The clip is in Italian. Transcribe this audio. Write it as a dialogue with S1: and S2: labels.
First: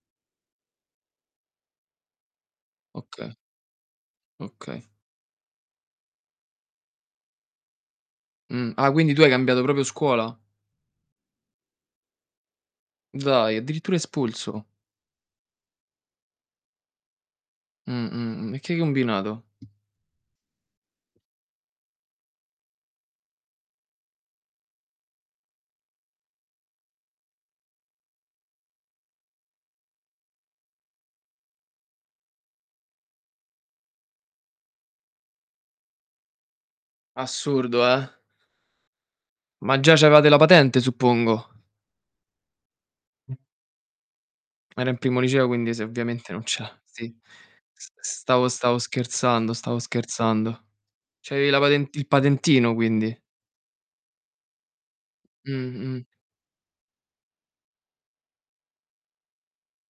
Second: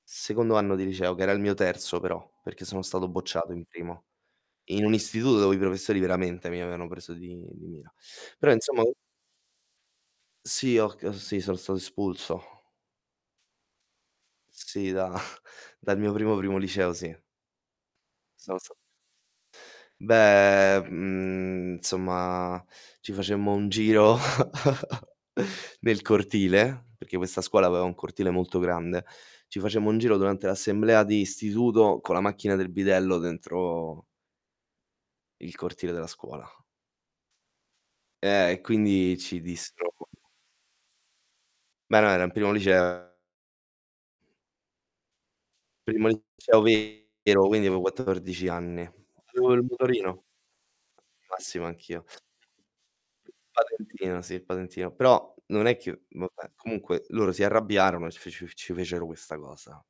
S1: Secondo anno di liceo, che era il mio terzo però, perché sono stato
S2: Oka
S1: bocciato in primo.
S2: Okay.
S1: In un istituto dove i professori veramente mi avevano preso di di mira. Però
S2: Mh,
S1: insomma
S2: ah
S1: u
S2: quindi tu hai cambiato proprio scuola?
S1: Sì, ho c uhm, sì, sono stato espulso.
S2: Dai, addirittura espulso?
S1: Sì, da dal mio primo, primo liceo sì
S2: Mh, mh, mh,
S1: sono
S2: e
S1: sta
S2: che hai combinato?
S1: Beh, mhmm, insomma, ci facemmo un giro nel cortile, perché questa scuola aveva un cortile molto grande, ci facemmo un giro durante l'assemblea di istituto con la macchina del bidello dentro il cortile della scuola.
S2: Assurdo, eh.
S1: Eh, e quindi ci
S2: Ma già
S1: dissero
S2: c'aveva la patente suppongo.
S1: Beh, no, era in primo lice
S2: Era in primo liceo quindi se
S1: Primo
S2: ovviamente non ce
S1: liceo
S2: l' a sì.
S1: vero, quindi avevo
S2: S
S1: 14
S2: stavo stavo
S1: anni. Avevo
S2: scherzando,
S1: il
S2: stavo
S1: motorino.
S2: scherzando.
S1: [unintelligible]
S2: C'avevi la
S1: Massimo
S2: paten
S1: anch'io.
S2: il patentino quindi.
S1: Patentino, sì, il patentino. Però non è chiu
S2: Mh-mh.
S1: vabbè, comunque loro si arrabbiarono e c fe ci f ci fecero questa cosa.